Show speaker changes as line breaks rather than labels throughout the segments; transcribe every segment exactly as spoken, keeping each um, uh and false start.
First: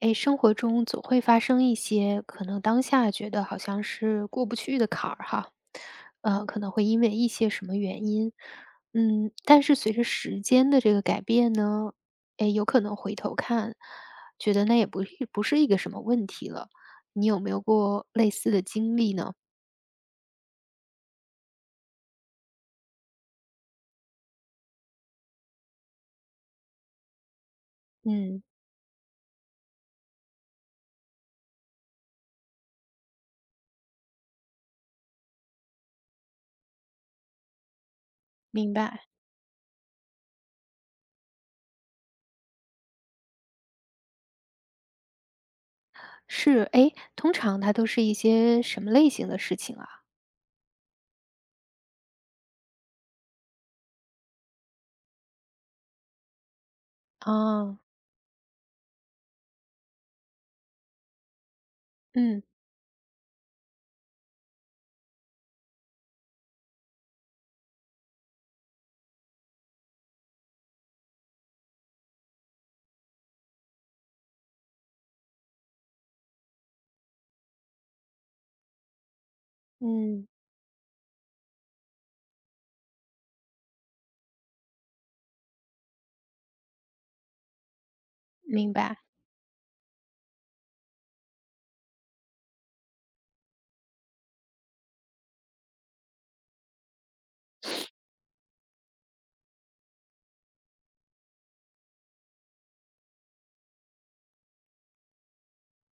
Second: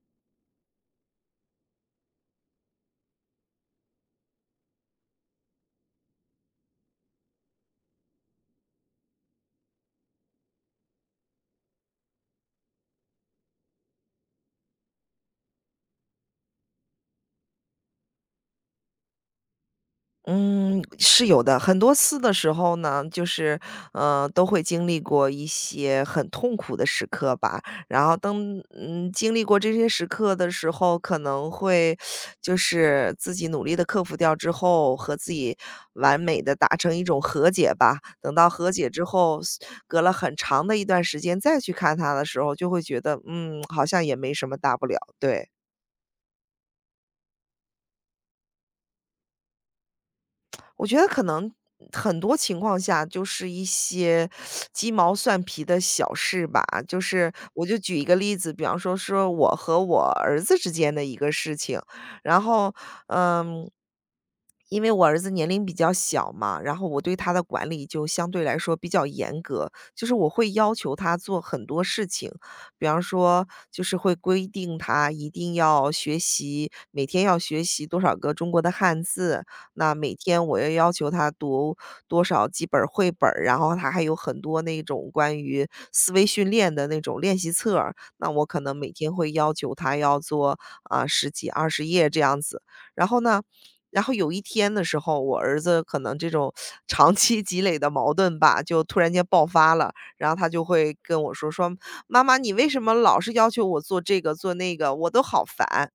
诶，生活中总会发生一些可能当下觉得好像是过不去的坎儿哈，呃，可能会因为一些什么原因，嗯，但是随着时间的这个改变呢，诶，有可能回头看，觉得那也不是不是一个什么问题了。你有没有过类似的经历呢？
嗯，是有的。很多次的时候呢，就是，呃，都会经历过一些很痛苦的时刻吧。然后当
嗯，
嗯，经历过这些时刻的时候，可能会就是自己努力的克服掉之后，和自己完美的达成一种和解吧。等到和
明
解之
白。
后，隔了很长的一段时间再去看他的时候，就会觉得，嗯，好像也没什么大不了，对。
是，诶，通常它都是一些什么类型的事情啊？
我觉得可能很多情况下就是一些鸡毛蒜皮的小事吧。就是我就
啊，
举一个例子，比方说说我和我儿子之间的一个事情。然
嗯
后，嗯，因为我儿子年龄比较小嘛，然后我对他的管理就相对来说比较严格，就是我会要求他做很多事情。比方说就是会规定他一定要学习，每天要学习多少个中国的汉字，那每
嗯，
天我要要求他读多少几本儿绘本儿。然后他还有很多那种关于思维训练的那种练习册儿，那我可
明
能每
白。
天会要求他要做啊、十几二十页这样子。然后呢，然后有一天的时候，我儿子可能这种 长期积累的矛盾吧，就突然间爆发了，然后他就会跟我说说：“妈妈，你为什么老是要求我做这个做那个？我都好烦。"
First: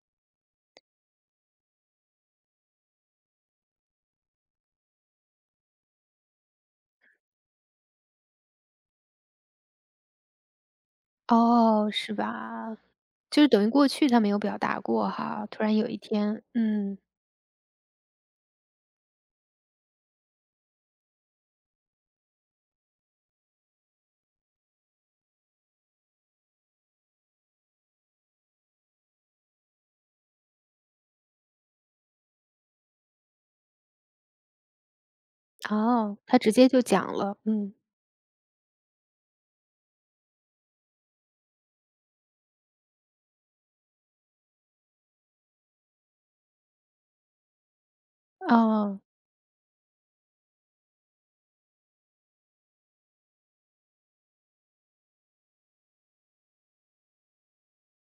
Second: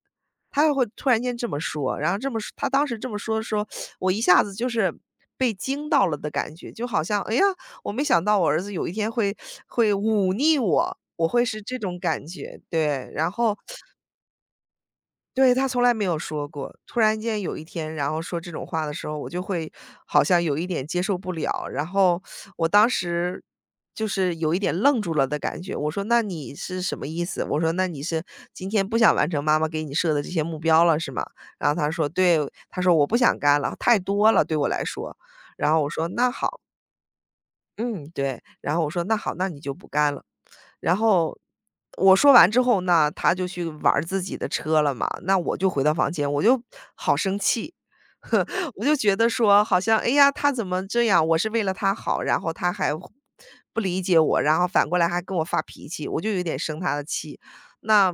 他会突然间这么说，然后这么说他当时这么说说我一下子就是被惊到了的感觉，就好像，哎呀，我没想到我儿子有一天会会忤逆我，我会是这
哦，
种
是
感觉，
吧？
对。然
就是
后
等于过去他没有表达过哈，
对，
突
他
然
从
有
来
一
没有
天，
说过。突
嗯。
然间有一天，然后说这种话的时候，我就会好像有一点接受不了。然后我当时就是有一点愣住了的感觉。我说："那你是什么意思？"我说："那你是今天不想完成妈妈给你设的这些目标了，是吗？"然后他说："对。"他说："我不想干了，太多了，对我来说。"然后我说：
哦，
“那
他直
好，
接就讲了，嗯。
嗯，对。"然后我说："那好，那你就不干了。"然后我说完之后，那他就去玩儿自己的车了嘛，那我就回到房间，我就好生气。我就
哦。
觉得说，好像哎呀，他怎么这样？我是为了他好，然后他还不理解我，然后反过来还跟我发脾气，我就有点生他的气。那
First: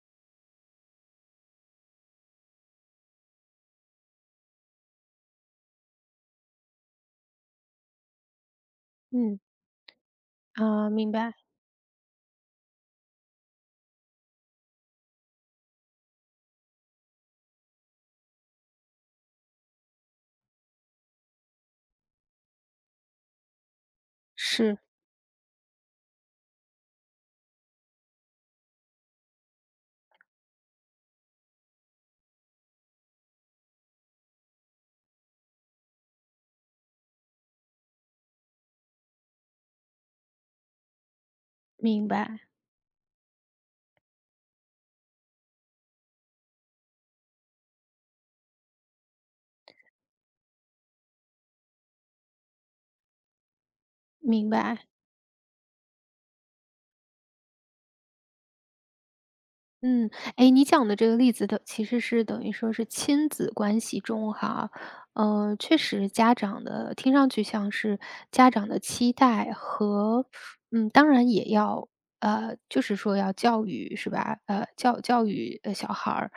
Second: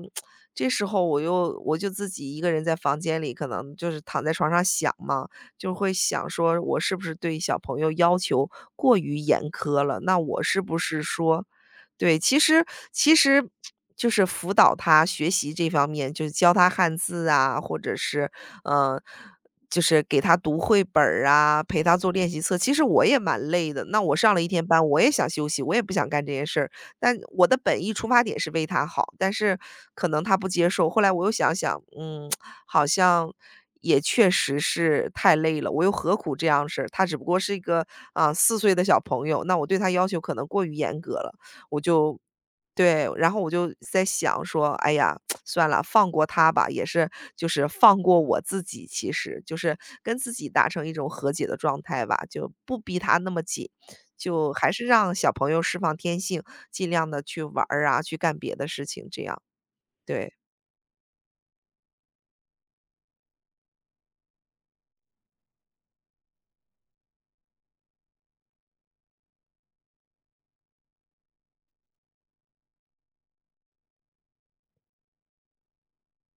这时候我又我就自己一个人在房间里，可能就是躺在床上想嘛，就会想说，我是不是对小朋友要求过于
嗯。
严苛了？那我是不
啊，
是
明白。
说，对，其实其实就是辅导他学习这方面，就是教他汉字啊，或者是，嗯，就是给他读绘本儿啊，陪他做练习册。其实我也蛮累的，那我上了一天
是。
班，我也想休息，我也不想干这些事儿。但我的本意出发点是为他好，但是可能他不接受。后来我又想想，嗯，好像也确实是太累了，我又何苦这样事儿，他只不过是一个，啊四岁的小朋友，那我对他要求可能过于严格了。我
明
就
白
对，然后我就在想说，哎呀，算了，放过他吧，也是就是放过我自己，其实就是跟自己达成一种和解的状态吧，就不逼他那么紧，
明
就还是
白。
让小朋友释放天性，尽量的去玩儿啊，去干别的事情，这样，
嗯。
对，
哎，你讲的这个例子的其实是等于说是亲子关系中哈，呃，确实家长的听上去像是家长的期待和嗯，当然也要呃，就是说要教育是吧？呃，教教育呃小孩儿，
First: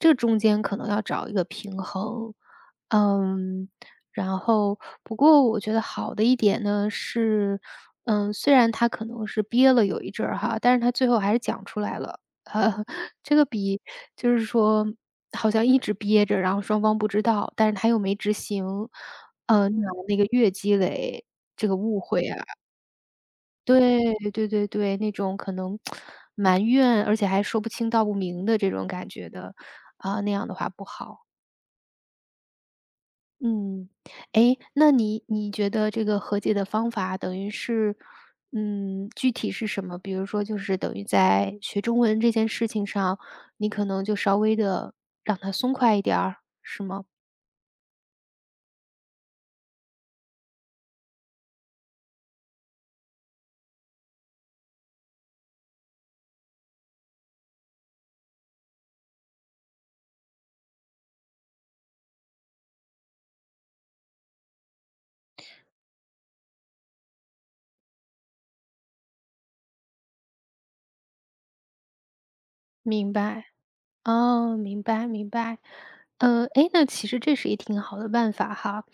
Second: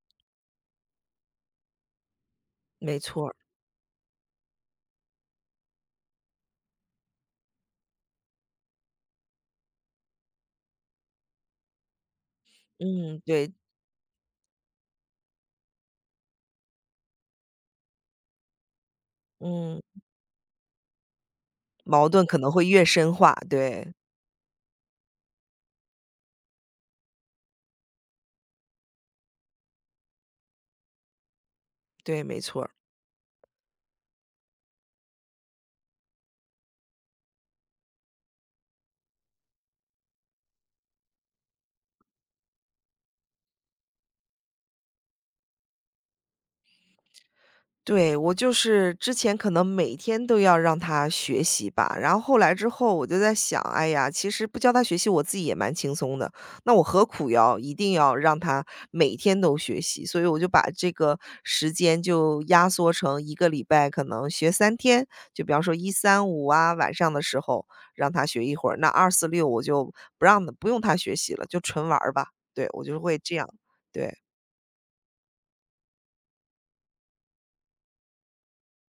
这中间可能要找一个平衡。
没错儿。
嗯。然后不过我觉得好的一点呢是，嗯，虽然他可能是憋了有一阵儿哈，但是他最后还是讲出来了。呃，
嗯，
这个
对。
比就是说好像一直憋着，然后双方不知道，但是他又没执行，呃，那
嗯，
样的那个越积累这个误
矛
会
盾可
啊，
能会越深化。对，
对。对对对，那种可能埋怨，而且还说不清道不明的这种感觉的，啊，那样的话不好。
对，没错。
嗯。哎，那你你觉得这个和解的方法等于是，嗯，具体是什么？比如说就是等于在学中文这件事情上，你可能就稍微的让他松快一点儿，是吗？
对，我就是之前可能每天都要让他学习吧，然后后来之后我就在想，哎呀，其实不教他学习，我自己也蛮轻松的，那我何苦要一定要让他每天都学习？所以我就把这个时间就压缩成一个礼拜，可能学三天，就比方说一三五啊，晚上的时候让他学一会儿，那二四六我就不让他不用他学习了，就纯玩儿吧。对，我就
明
会这
白。
样。对。
哦，明白明白。呃，哎，那其实这是一挺好的办法哈。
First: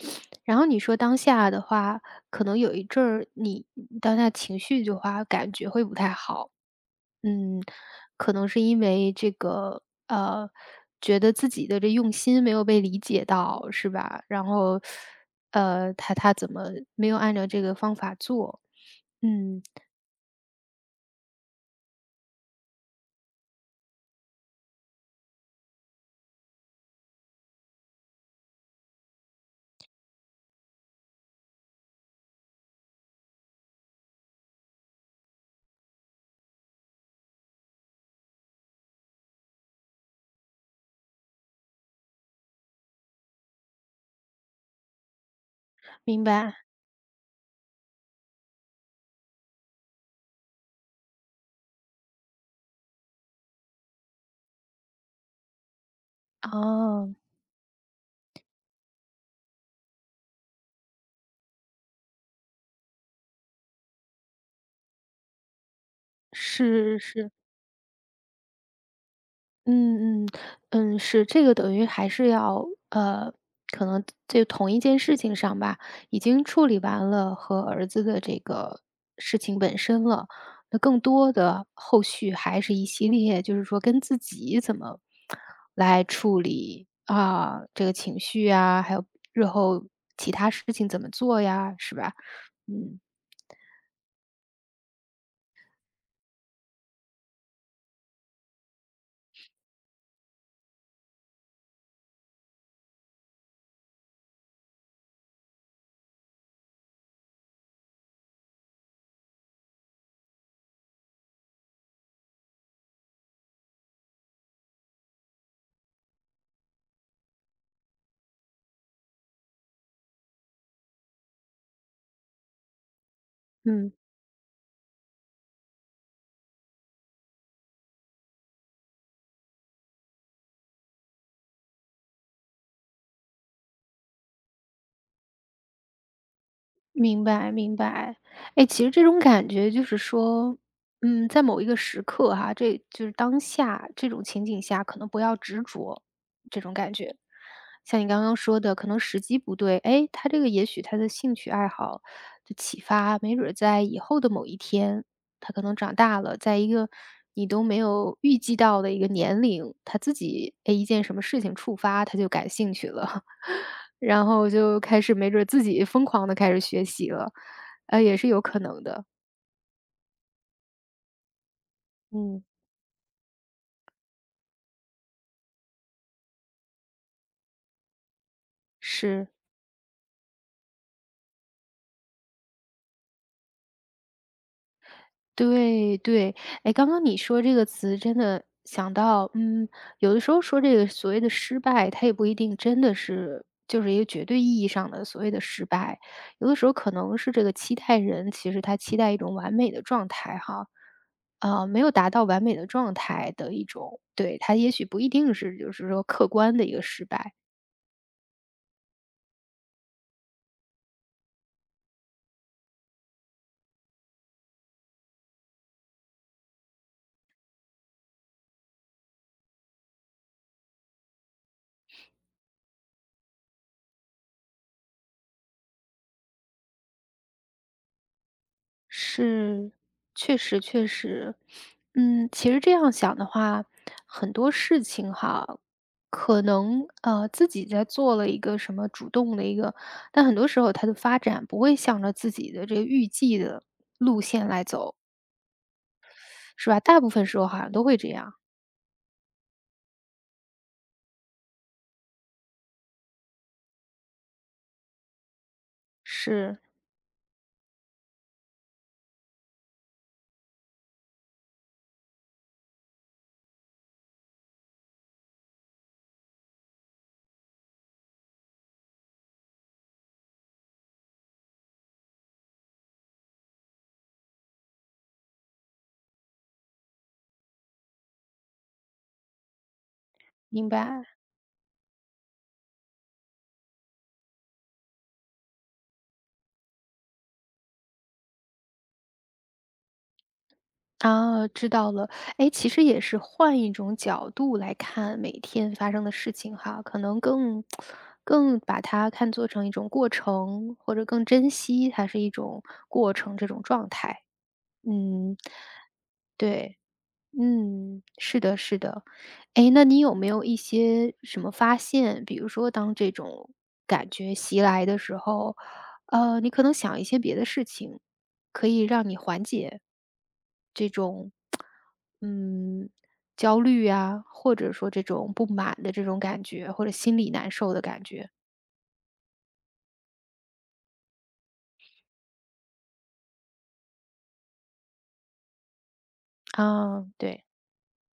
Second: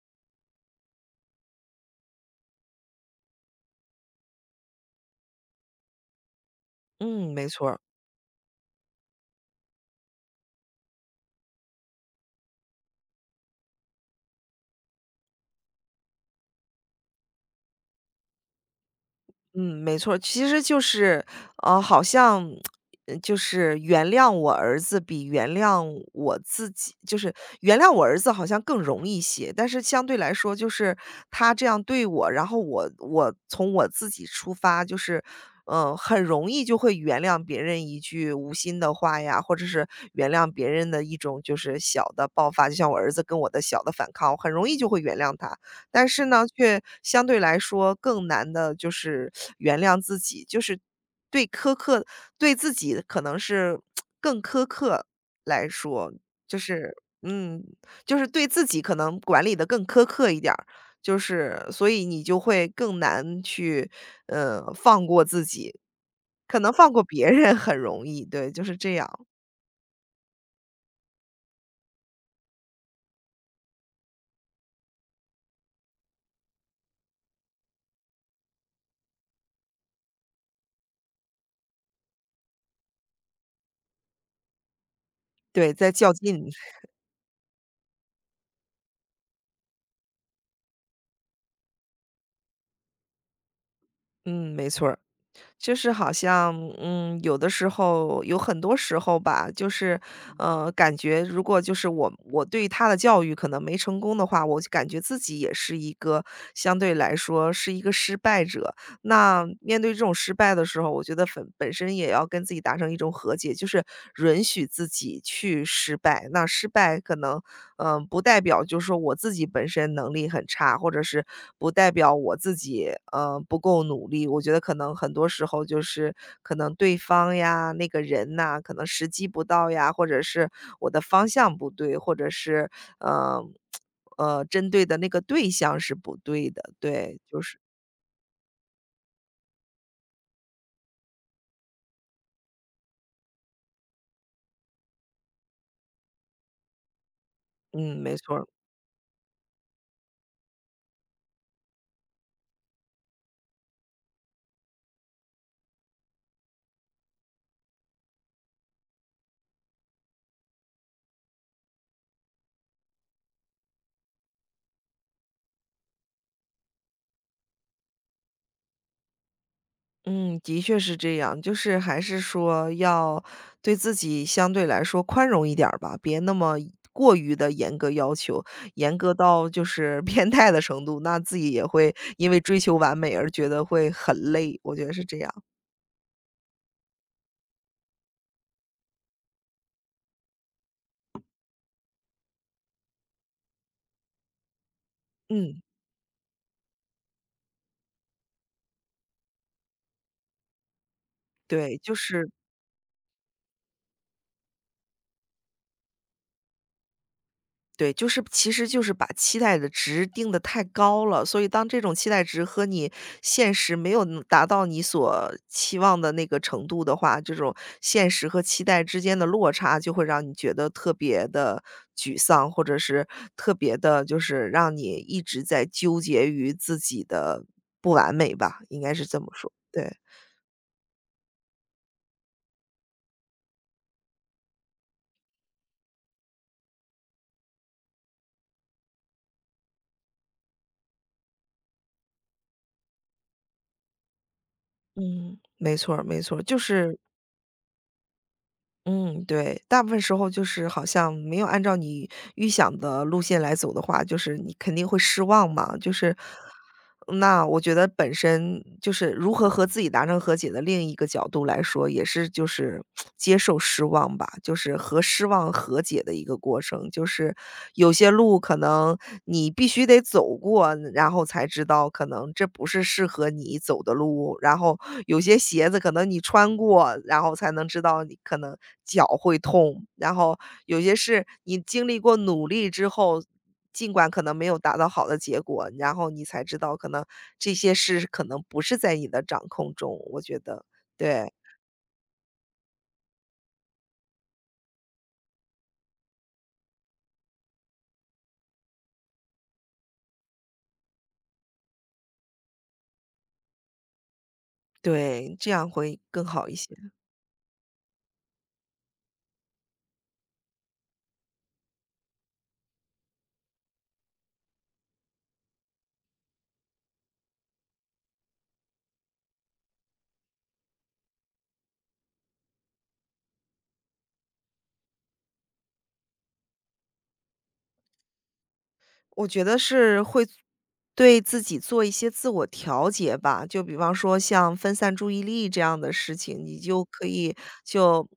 然后你说当下的话，可能有一阵儿你当下情绪的话，感觉会不太好。
嗯，没
嗯，
错儿。
可能是因为这个，呃，觉得自己的这用心没有被理解到，是吧？然后，呃，他他怎么没有按照这个方法做？嗯。
嗯，没错儿。其实就是，呃，好像，呃就是原谅我儿子比原谅我自己就是原谅我儿子好像更容易些。但是相对来说就是他这样对我，然后我我从我自己出发，就是，嗯，很容易就会原谅别人一句无心的话呀，或者是原谅别人的一种就是小的爆发，就像我儿子跟我的小的反抗，我很容易就会原谅他。但
明
是呢，
白。
却相对来说更难的，就是原谅自己，就是对苛刻对自己可能是更苛刻来说，就是
哦，
嗯，就是对自己可能管理的更苛刻一点儿，就是所以你就会更难去，呃，放过自己，可能放
是
过别
是。
人很容易，对，就是这样。
嗯嗯。嗯，是，这个等于还是要呃，可能这同一件事情上吧，已经处理完了和儿子的这个事情本身了，那更多的后续还是一系列，就是说跟自己怎么
对，在
来
较
处
劲。
理啊，这个情绪啊，还有日后其他事情怎么做呀，是吧？嗯
嗯，没错儿。就是好像，嗯，有的时候有很多时候吧，就是，呃，感觉如果就是我我对他的教育可能没成功的话，我就感觉自己也是一个相对来说是一个失败者。那面对这种失败的时候，我觉得本本身也要跟自己达成一种和解，就是允许自己去失败。那失败可能，嗯、不代表就是说我自己本身能力很差，或者是不代表我自己，呃，不够
嗯。
努力。我觉得可能很多时候就是可能对方呀，那个人呐、可能时机不到呀，或者是我的方向不对，或者是，呃，呃，针对的那个对象是不对的。对，
明
就
白
是，
明白。哎，其实这种感觉就是说，嗯，在某一个时刻哈，这就是当下这种情景下，可能不要执着，这种感觉。
嗯，
像你
没
刚刚
错儿。
说的，可能时机不对，哎，他这个也许他的兴趣爱好的启发，没准儿在以后的某一天，他可能长大了，在一个你都没有预计到的一个年龄，他自己哎一件什么事情触发，他就感兴趣了。然后就开始没准儿自己疯狂的开始学习了，呃，也是有可能的。
嗯，的确是这样，就是还是
嗯。
说要对自己相对来说宽容一点儿吧，别那么过于的严格要求，严格
是。
到就是 变态的程度，那自己也会因为追求完美而觉得会很累，我觉得是这样。
对对，哎，刚刚你说这个词真的想到，嗯，有的时候说这个所谓的失败，它也不一定真的是就是一个绝对意义上的所谓的
嗯，
失败，有的时候可能是这个期待人，其实他期待一种完美的状态哈，呃，
对，
没有
就
达到
是
完美的状态的一种对，他也许不一定是就是说客观的一个失败。
对，就是其实就是把期待的值定得太高了，所以当这种期待值和你现实没有能达到你所期望的那个程度的话，这种现实和期待之间的落差就会让你觉得特别的沮丧，或者是特别的，就是让你一直在纠结于自己的不完美吧，应该是这么说，
是，
对。
确实确实。嗯，其实这样想的话，很多事情哈，可能呃自己在做了一个什么主动的一个，但很多时候它的发展不会向着自己的这个预计的路线来走，
嗯，没错儿没错儿。就
是吧？
是
大部分时候好像都会这样，
嗯，对，大部分时候就是好像没有按照你预想的路线来走的话，就是你肯定会失望嘛。就是
是，
那我觉得本身就是如何和自己达成和解的另一个角度来说，也是就是接受失望吧，就是和失望和解的一个过程。就是有些路可能你必须须得走过，然后才知道可能这不是适合你走的路。然后有些鞋子可能你穿过，然后才能知道你可能脚会痛。然后
明
有些
白。
事你经历过努力之后，尽管可能没有达到好的结果，然后你才知道可能这些事可能不是在你的掌控中，我觉得。对，
啊，知道了。哎，其实也是换一种角度来看每天发生的事情哈，可能更更把它看作成一种过程，或者更珍惜它是一种过程这种状态。
对，
嗯。
这样会更好一些。
对。嗯，是的，是的。哎，那你有没有一些什么发现？比如说，当这种感觉袭来的时候，呃，你可能想一些别的事情，可以让你缓解这种，嗯，焦虑啊，或者说这种不满的这种感觉，或者心里难受的感觉。
我觉得是会对自己做一些自我调节吧，就比方说像分散注意力这样的事情，你就
啊，
可以
对。
就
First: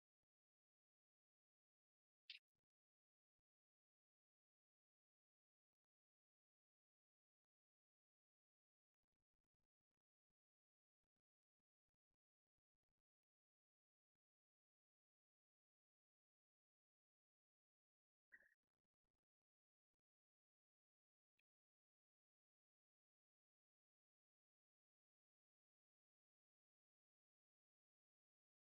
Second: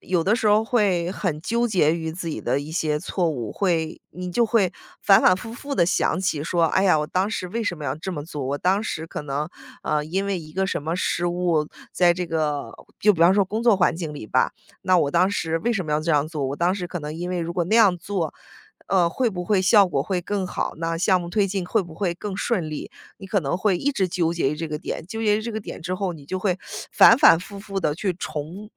有的时候会很纠结于自己的一些错误，会你就会反反复复的想起说，哎呀，我当时为什么要这么做？我当时可能呃因为一个什么失误，在这个就比方说工作环境里吧，那我当时为什么要这样做？我当时可能因为如果那样做。呃，会不会效果会更好呢？项目推进会不会更顺利？你可能会一直纠结于这个点，纠结于这个点之后，你就会反反复复的去重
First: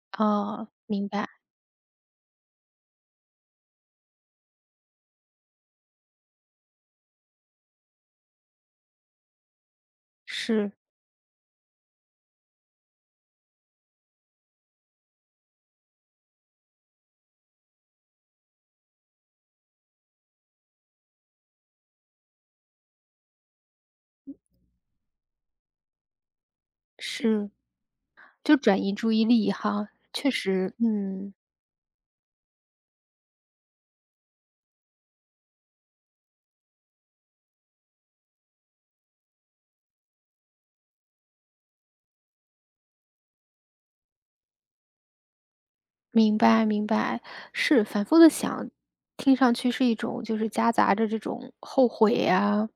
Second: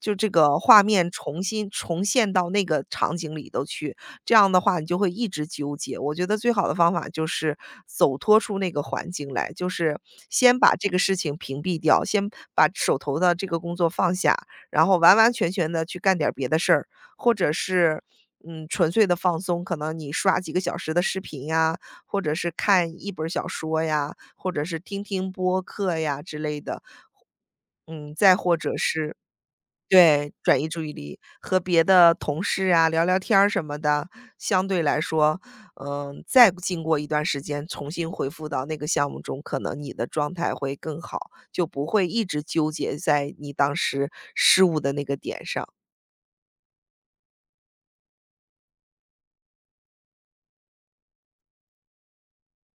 就这个
啊，
画
明
面
白。
重新重现到那个场景里头去，这样的话你就会一直纠结。我觉得最好的方法就是走脱出那个环境来，就是先
是
把这个事情屏蔽掉，先把手头的这个工作放下，然后完完全全的去干点儿别的事儿。或者是，嗯，纯粹的放松，可能你刷几个小时的视频呀，或者是看一本小说呀，或者是听听播客呀之类的。
是，
嗯，再或
就
者
转移注
是
意力哈，确
对，转移
实，
注意力，
嗯。
和别的同事啊聊聊天儿什么的，相对来说，嗯，再经过一段时间重新回复到那个项目中，可能你的状态会更好，就不会一直纠结在你当时失误的那个点上，
明白明白，是反复的想，听上去是一种就是夹杂着这种后悔呀，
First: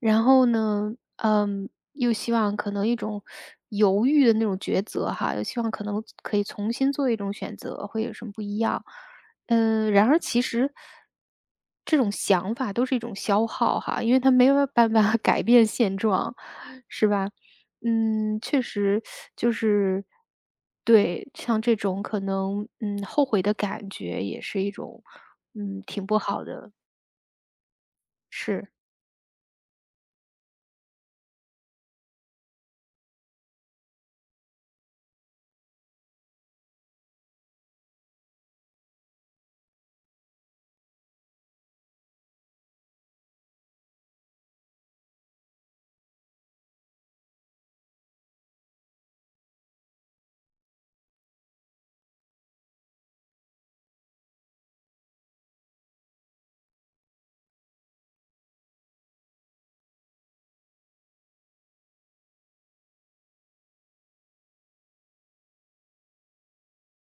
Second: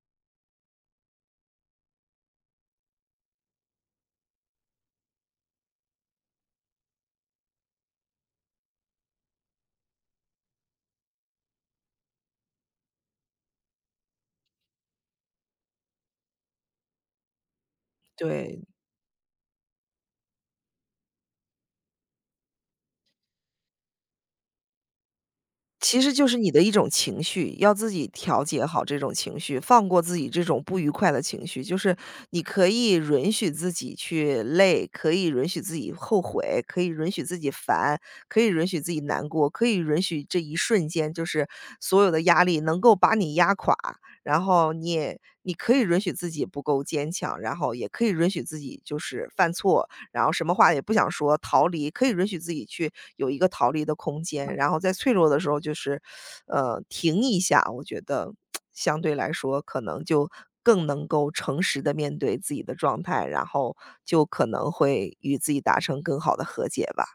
然后呢，嗯，又希望可能一种犹豫的那种抉择哈，又希望可能可以重新做一种选择，会有什么不一样。嗯，然而其实这种想法都是一种消耗哈，因为它没有办法改变现状，是吧？嗯，
对。
确实就是对，像这种可能，嗯，后悔的感觉也是一种，嗯，
其
挺
实
不
就是
好
你的一
的。
种情绪，要自己调节
是，
好这种情绪，放过自己这种不愉快的情绪。就是你可以允许自己去累，可以允许自己后悔，可以允许自己烦，可以允许自己难过，可以允许这一瞬间就是所有的压力能够把你压垮，然后你也你可以允许自己不够坚强，然后也可以允许自己就是犯错，然后什么话也不想说，逃离可以允许自己去有一个逃离的空间，然后在脆弱的时候就是，呃，停一下，我觉得相对来说可能就更能够诚实的面对自己的状态，然后就可能会与自己达成更好的和解吧，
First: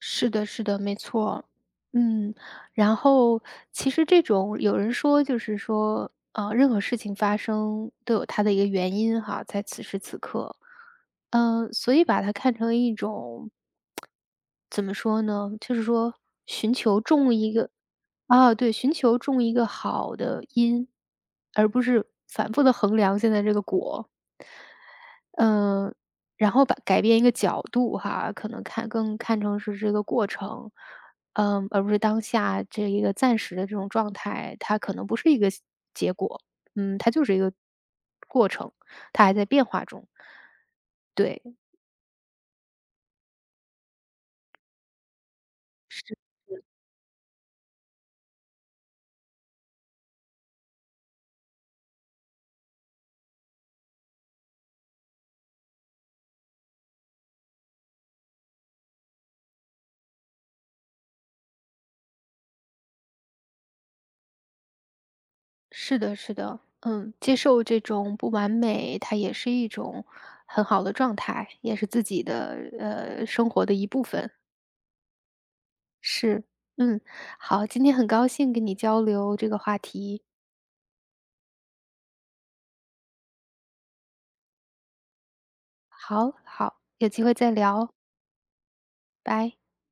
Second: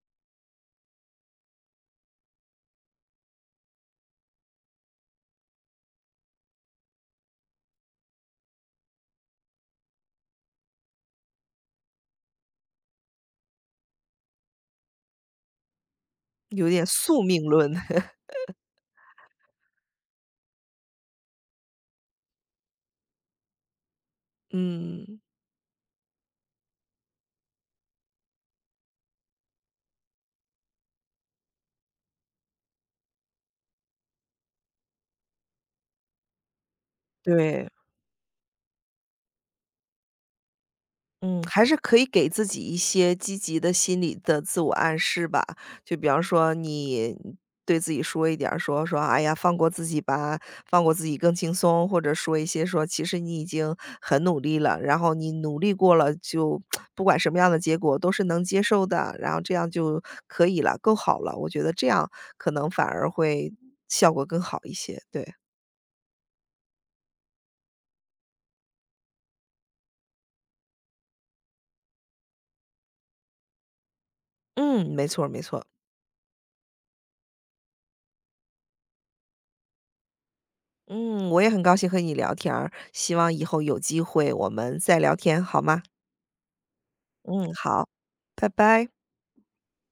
是的，是的，没错。嗯，然后其实这种有人说就是说，呃，任何事情发生都有它的一个原因哈，在此时此刻。嗯，所以把它看成一种怎么说呢？就是说
有
寻
点
求
宿
中
命
一
论，
个 啊，对，寻求中一个好的因，而不是反复的衡量现在这个果。
嗯，
嗯，然后把改变一个角度哈，可能看更看成是这个过程，嗯，而不是当下这一个暂时的这种状态，它可能不是一个结果，嗯，它就是一个
对。
过程，它还在变化中，
嗯，
对。
还是可以给自己一些积极的心理的自我暗示吧。就比方说你对自己说一点儿说说：“哎呀，放过自己吧，放过自己更轻松。”或者说一些说：“其实你已经很努力了，然后你努力过了，就 不管什么样的结果都是能接受的，然后这样就可以了，够好了。”我觉得这样可能反而会效果更好一些，对。
是的，是的，嗯，接受这种不完美，它也是一种很好的状态，也是自己的呃生活的一部分。
嗯，没错儿没错儿。
是，嗯，好，今天很高兴跟你交流这个话题。
嗯，我也很高兴和你聊天儿，希望以后有机会我们再聊天好吗？
好好，有机会再
嗯，好，
聊，
拜拜。
拜。